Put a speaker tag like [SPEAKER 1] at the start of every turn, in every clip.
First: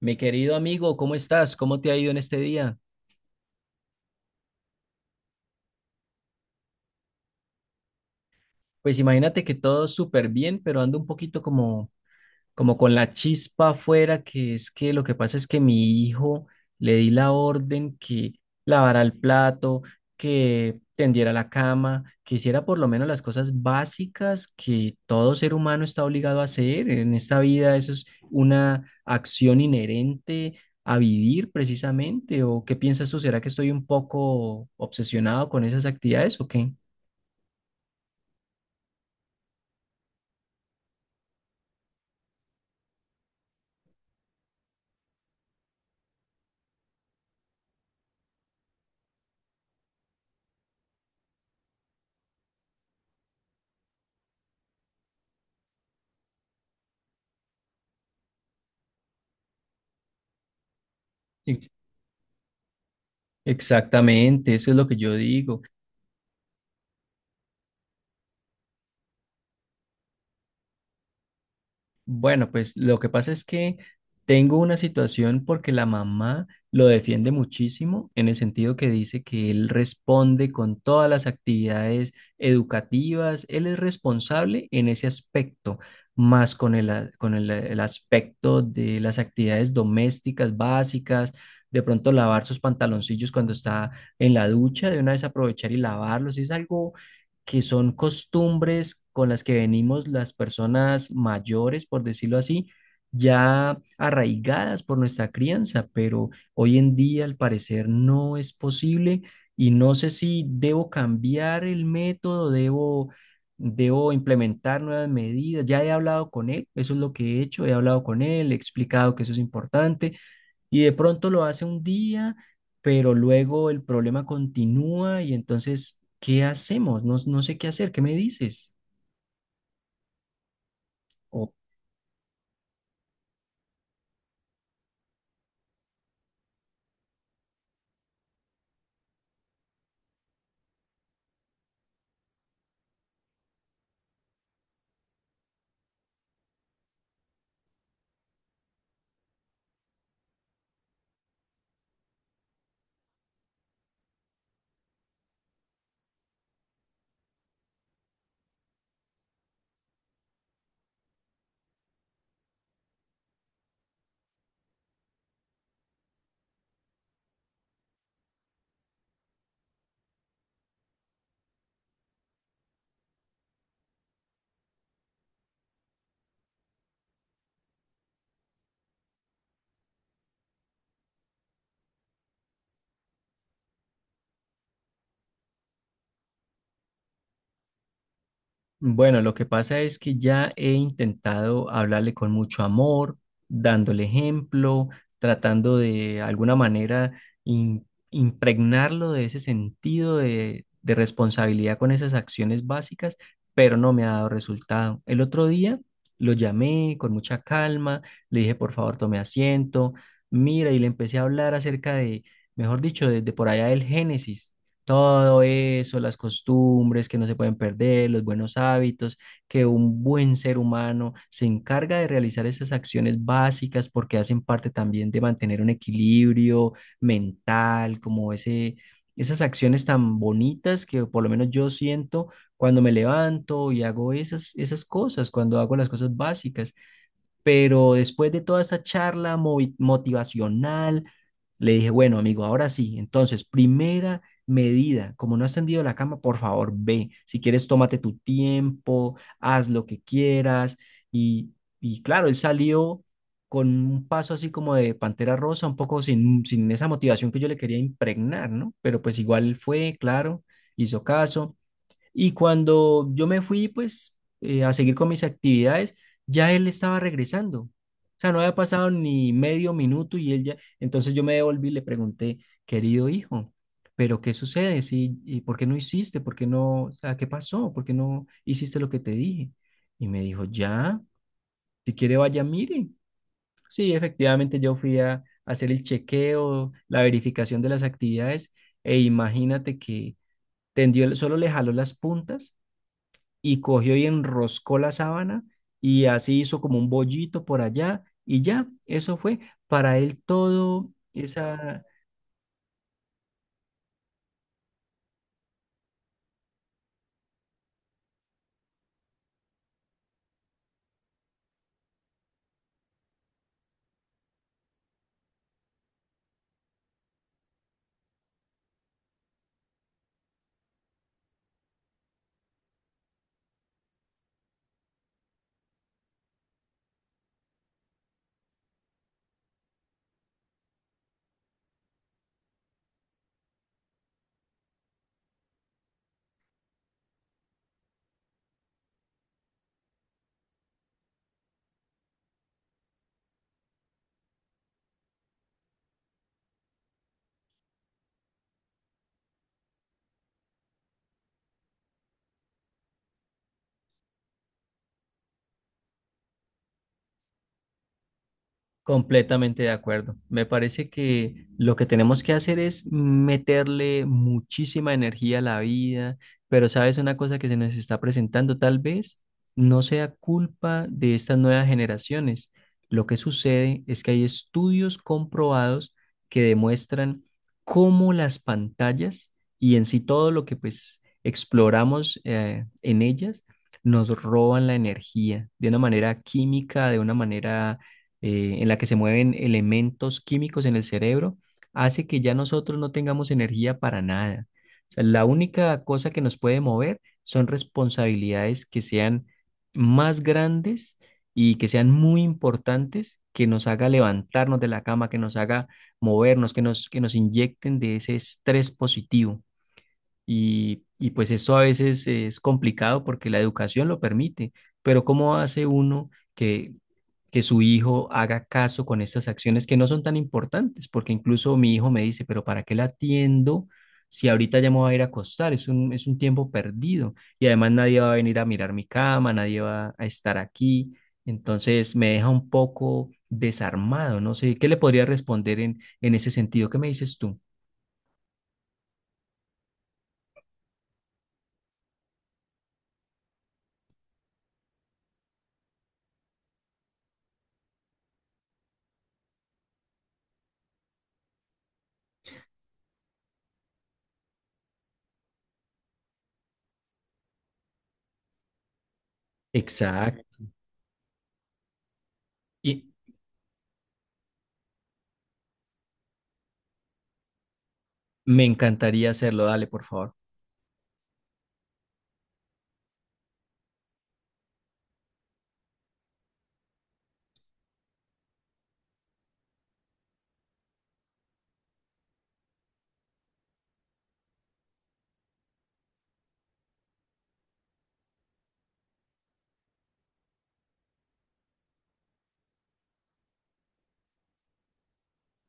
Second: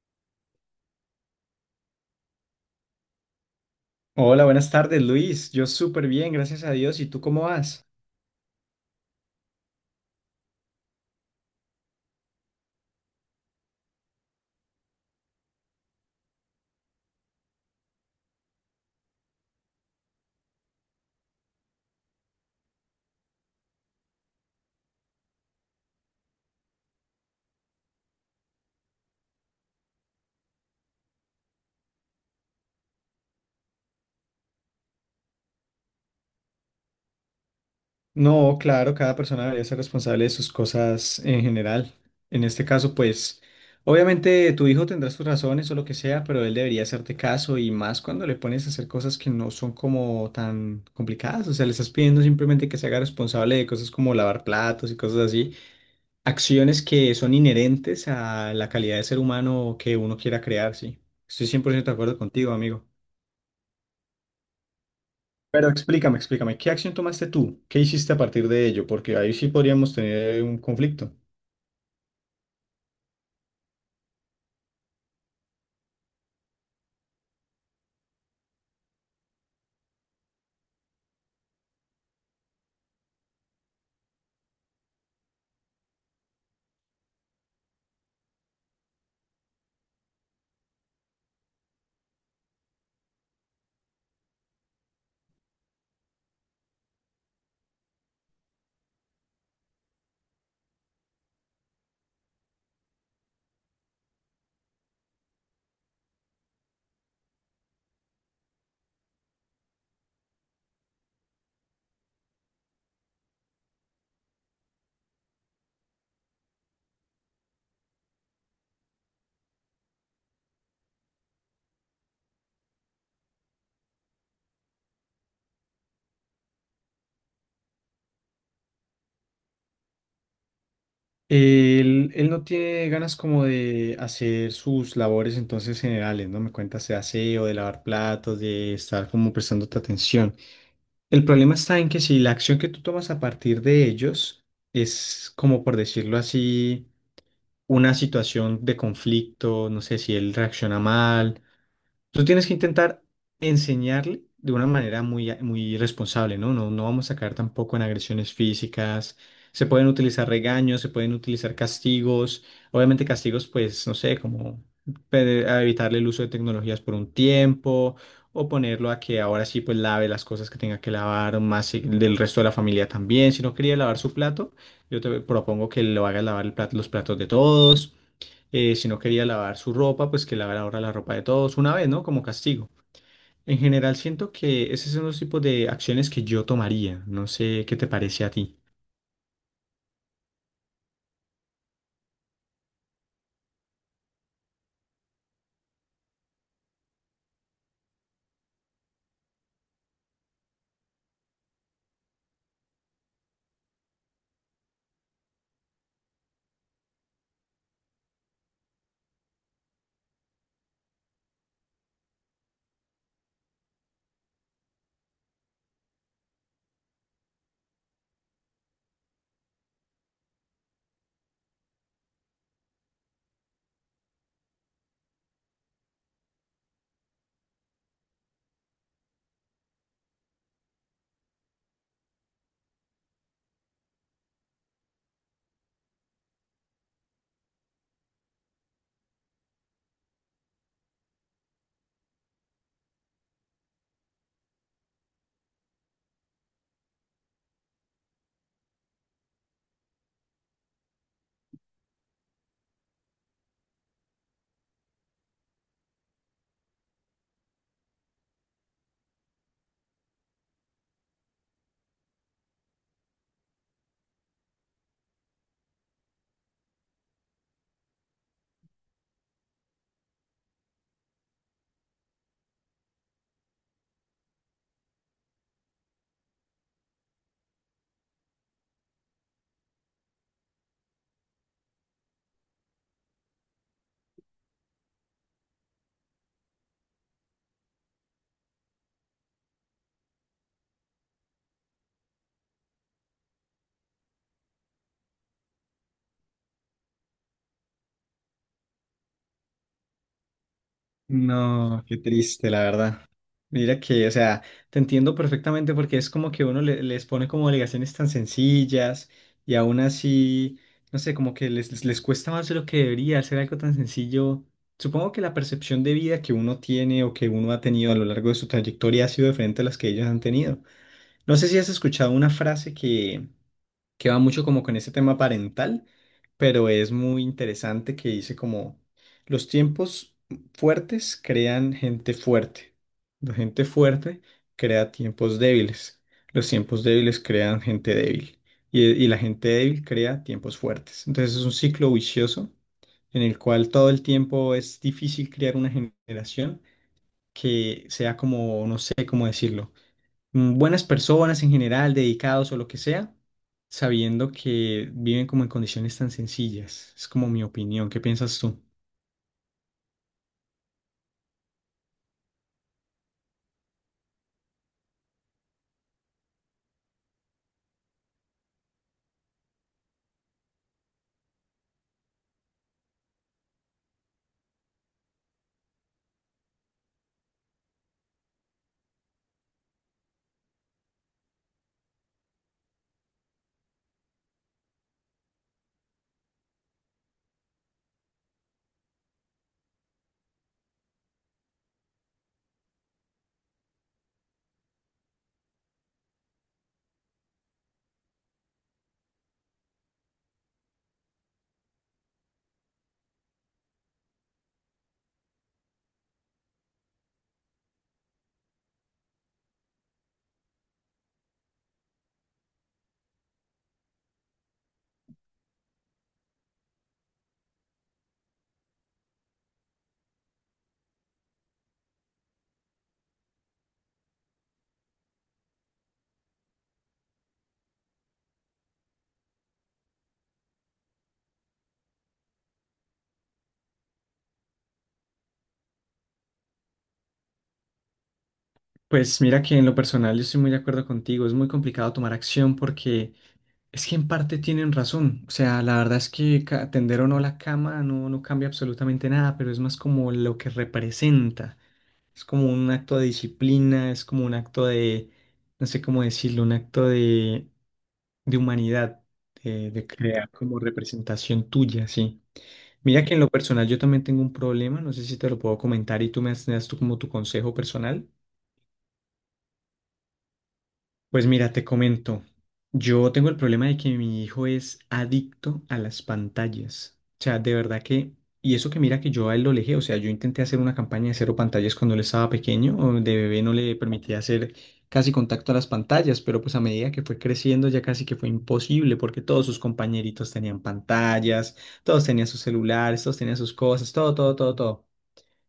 [SPEAKER 1] Mi querido amigo, ¿cómo estás? ¿Cómo te ha ido en este día?
[SPEAKER 2] Hola, buenas tardes, Luis. Yo súper bien, gracias a Dios. ¿Y tú cómo vas?
[SPEAKER 1] Pues imagínate que todo súper bien, pero ando un poquito como con la chispa afuera, que es que lo que pasa es que mi hijo le di la orden que lavara el plato, que tendiera la cama, que hiciera por lo menos las cosas básicas que todo ser humano está obligado a hacer. En esta vida eso es una acción inherente a vivir precisamente. ¿O qué piensas tú? ¿Será que estoy un poco obsesionado con esas actividades o qué?
[SPEAKER 2] No, claro, cada persona debería ser responsable de sus cosas en general. En este caso, pues, obviamente tu hijo tendrá sus razones o lo que sea, pero él debería hacerte caso y más cuando le pones a hacer cosas que no son como tan complicadas. O sea, le estás pidiendo simplemente que se haga responsable de cosas como lavar platos y cosas así. Acciones que son inherentes a la calidad de ser humano que uno quiera crear, sí. Estoy cien
[SPEAKER 1] Sí.
[SPEAKER 2] por ciento de acuerdo contigo, amigo.
[SPEAKER 1] Exactamente, eso es lo que yo digo.
[SPEAKER 2] Pero explícame, explícame, ¿qué acción tomaste tú? ¿Qué hiciste a partir de ello? Porque ahí sí podríamos tener un conflicto.
[SPEAKER 1] Bueno, pues lo que pasa es que tengo una situación porque la mamá lo defiende muchísimo en el sentido que dice que él responde con todas las actividades educativas, él es responsable en ese aspecto, más con el, a- con el aspecto de las actividades domésticas básicas, de pronto lavar sus pantaloncillos cuando está en la ducha, de una vez aprovechar y lavarlos, es algo que son costumbres con las que venimos las personas mayores, por decirlo así, ya arraigadas por nuestra crianza, pero hoy en día al parecer no es posible y no sé si debo cambiar el método, debo implementar nuevas medidas. Ya he hablado con él, eso es lo que he hecho, he hablado con él, he explicado que eso es importante y de pronto lo hace un día, pero luego el problema continúa y entonces, ¿qué hacemos? No, no sé qué hacer, ¿qué me dices?
[SPEAKER 2] Él no tiene ganas como de hacer sus labores entonces generales, ¿no? Me cuentas de aseo, de lavar platos, de estar como prestándote atención. El problema está en que si la acción que tú tomas a partir de ellos es, como por decirlo así, una situación de conflicto, no sé si él reacciona mal. Tú tienes que intentar enseñarle de una manera muy, muy responsable, ¿no? No, no vamos a caer tampoco en agresiones físicas. Se pueden utilizar regaños, se pueden utilizar castigos. Obviamente castigos, pues, no sé, como a evitarle el uso de tecnologías por un tiempo o ponerlo a que ahora sí, pues, lave las cosas que tenga que lavar, o más del resto de la familia también. Si no quería lavar su plato, yo te propongo que lo haga lavar los platos de todos, si no quería lavar su ropa, pues que lavara ahora la ropa de todos una vez, ¿no? Como castigo. En general, siento que esos son los tipos de acciones que yo tomaría. No sé qué te parece a ti.
[SPEAKER 1] Bueno, lo que pasa es que ya he intentado hablarle con mucho amor, dándole ejemplo, tratando de alguna manera im- impregnarlo de ese sentido de responsabilidad con esas acciones básicas, pero no me ha dado resultado. El otro día lo llamé con mucha calma, le dije, por favor, tome asiento, mira, y le empecé a hablar acerca de, mejor dicho, desde por allá del Génesis. Todo eso, las costumbres que no se pueden perder, los buenos hábitos, que un buen ser humano se encarga de realizar esas acciones básicas porque hacen parte también de mantener un equilibrio mental, como ese, esas acciones tan bonitas que por lo menos yo siento cuando me levanto y hago esas cosas, cuando hago las cosas básicas. Pero después de toda esa charla motivacional, le dije, bueno, amigo, ahora sí. Entonces, primera medida, como no has tendido la cama, por favor, ve. Si quieres, tómate tu tiempo, haz lo que quieras. Y, y claro, él salió con un paso así como de Pantera Rosa, un poco sin esa motivación que yo le quería impregnar, ¿no? Pero pues igual fue, claro, hizo caso. Y cuando yo me fui, pues, a seguir con mis actividades, ya él estaba regresando. O sea, no había pasado ni medio minuto y él ya... Entonces yo me devolví y le pregunté, querido hijo, ¿pero qué sucede? ¿Sí? ¿Y por qué no hiciste? ¿Por qué no? O sea, ¿qué pasó? ¿Por qué no hiciste lo que te dije? Y me dijo, ya, si quiere vaya, mire. Sí, efectivamente yo fui a hacer el chequeo, la verificación de las actividades e imagínate que tendió, solo le jaló las puntas y cogió y enroscó la sábana y así hizo como un bollito por allá y ya, eso fue para él todo
[SPEAKER 2] No,
[SPEAKER 1] esa.
[SPEAKER 2] qué triste, la verdad. Mira que, o sea, te entiendo perfectamente porque es como que uno les pone como obligaciones tan sencillas y aún así, no sé, como que les cuesta más de lo que debería hacer algo tan sencillo. Supongo que la percepción de vida que uno tiene o que uno ha tenido a lo largo de su trayectoria ha sido diferente a las que ellos han tenido. No sé si has escuchado una frase que va mucho como con ese tema parental, pero es muy interesante, que dice como: los tiempos fuertes crean gente fuerte, la gente fuerte crea tiempos débiles, los tiempos débiles crean gente débil y la gente débil crea tiempos fuertes. Entonces es un ciclo vicioso en el cual todo el tiempo es difícil crear una generación que sea como, no sé cómo decirlo, buenas personas en general, dedicados o lo que sea, sabiendo que viven como en condiciones tan sencillas. Es como mi opinión. ¿Qué piensas tú?
[SPEAKER 1] Completamente de acuerdo. Me parece que lo que tenemos que hacer es meterle muchísima energía a la vida, pero sabes una cosa que se nos está presentando, tal vez no sea culpa de estas nuevas generaciones. Lo que sucede es que hay estudios comprobados que demuestran cómo las pantallas y en sí todo lo que pues exploramos en ellas nos roban la energía de una manera química, de una manera en la que se mueven elementos químicos en el cerebro, hace que ya nosotros no tengamos energía para nada. O sea, la única cosa que nos puede mover son responsabilidades que sean más grandes y que sean muy importantes, que nos haga levantarnos de la cama, que nos haga movernos, que nos inyecten de ese estrés positivo. Y pues eso a veces es complicado porque la educación lo permite, pero ¿cómo hace uno que su hijo haga caso con estas acciones que no son tan importantes? Porque incluso mi hijo me dice, pero ¿para qué la atiendo si ahorita ya me voy a ir a acostar? Es un tiempo perdido y además nadie va a venir a mirar mi cama, nadie va a estar aquí. Entonces me deja un poco desarmado, no sé, ¿qué le podría responder en ese sentido? ¿Qué me dices tú?
[SPEAKER 2] Pues mira que en lo personal yo estoy muy de acuerdo contigo. Es muy complicado tomar acción porque es que en parte tienen razón. O sea, la verdad es que tender o no la cama no, no cambia absolutamente nada, pero es más como lo que representa. Es como un acto de disciplina, es como un acto de, no sé cómo decirlo, un acto de humanidad, de crear
[SPEAKER 1] Exacto.
[SPEAKER 2] como representación tuya, sí.
[SPEAKER 1] Y,
[SPEAKER 2] Mira que en lo personal yo también tengo un problema, no sé si te lo puedo comentar y tú me das tú como tu consejo personal.
[SPEAKER 1] me encantaría hacerlo, dale, por favor.
[SPEAKER 2] Pues mira, te comento, yo tengo el problema de que mi hijo es adicto a las pantallas. O sea, de verdad que, y eso que mira que yo a él lo alejé, o sea, yo intenté hacer una campaña de cero pantallas cuando él estaba pequeño, o de bebé no le permitía hacer casi contacto a las pantallas, pero pues a medida que fue creciendo ya casi que fue imposible porque todos sus compañeritos tenían pantallas, todos tenían sus celulares, todos tenían sus cosas, todo, todo, todo, todo.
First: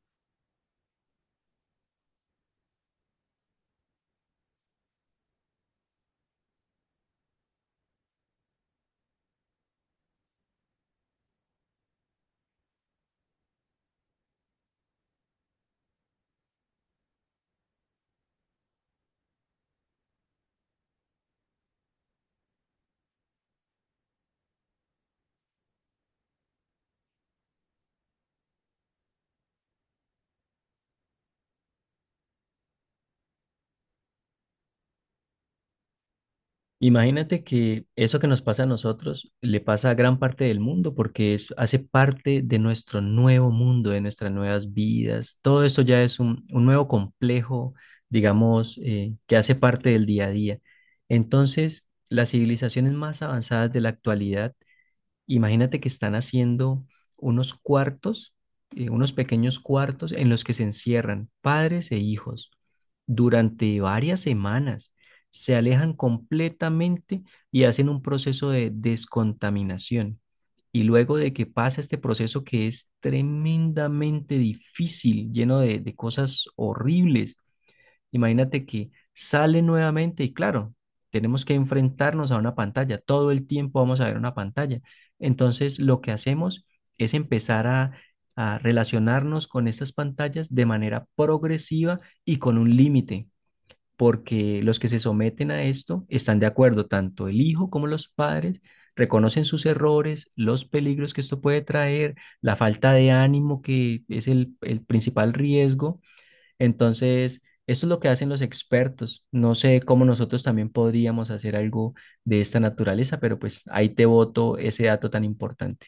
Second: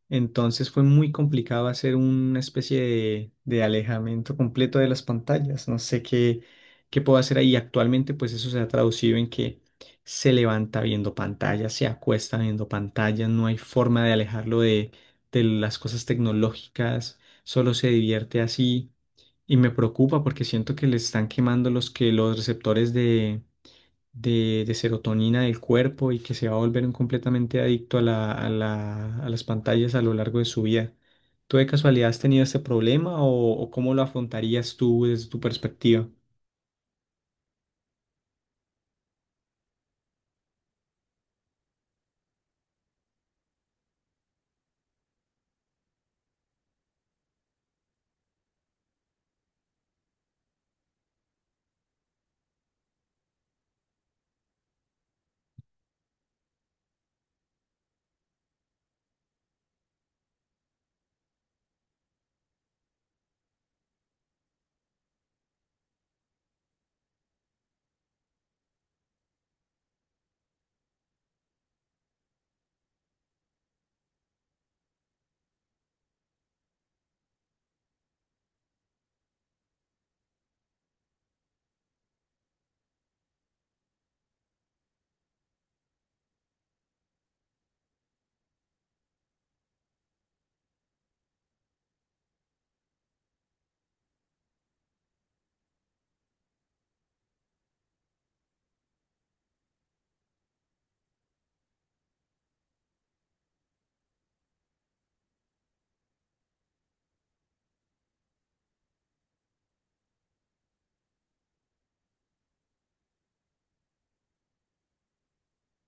[SPEAKER 2] Entonces fue muy complicado hacer una especie de alejamiento completo de las pantallas. No sé qué, qué puedo hacer ahí. Actualmente, pues eso se ha traducido en que se levanta viendo pantallas, se acuesta viendo pantallas, no hay forma de alejarlo de las cosas tecnológicas, solo se divierte así. Y me preocupa porque siento que le están quemando los que los receptores de serotonina del cuerpo y que se va a volver un completamente adicto a la, a las pantallas a lo largo de su vida. ¿Tú de casualidad has tenido este problema o cómo lo afrontarías tú desde tu perspectiva?
[SPEAKER 1] Imagínate que eso que nos pasa a nosotros le pasa a gran parte del mundo porque es, hace parte de nuestro nuevo mundo, de nuestras nuevas vidas. Todo esto ya es un nuevo complejo, digamos, que hace parte del día a día. Entonces, las civilizaciones más avanzadas de la actualidad, imagínate, que están haciendo unos cuartos, unos pequeños cuartos en los que se encierran padres e hijos durante varias semanas. Se alejan completamente y hacen un proceso de descontaminación. Y luego de que pasa este proceso que es tremendamente difícil, lleno de cosas horribles, imagínate que sale nuevamente y claro, tenemos que enfrentarnos a una pantalla. Todo el tiempo vamos a ver una pantalla. Entonces, lo que hacemos es empezar a relacionarnos con estas pantallas de manera progresiva y con un límite, porque los que se someten a esto están de acuerdo, tanto el hijo como los padres. Reconocen sus errores, los peligros que esto puede traer, la falta de ánimo que es el principal riesgo. Entonces, esto es lo que hacen los expertos. No sé cómo nosotros también podríamos hacer algo de esta naturaleza, pero pues ahí te boto ese dato tan importante.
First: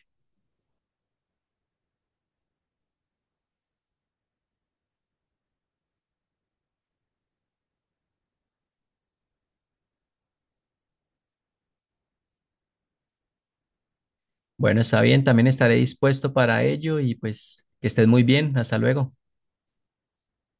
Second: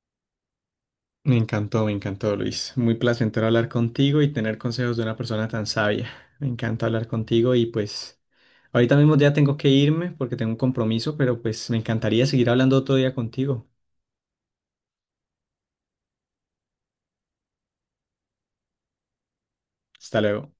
[SPEAKER 2] Me encantó, Luis. Muy placentero hablar contigo y tener consejos de una persona tan sabia. Me encanta hablar contigo y pues ahorita mismo ya tengo que irme porque tengo un compromiso, pero pues me encantaría seguir hablando otro día contigo.
[SPEAKER 1] Bueno, está bien, también estaré dispuesto para ello y pues que estés muy bien. Hasta luego.
[SPEAKER 2] Hasta luego.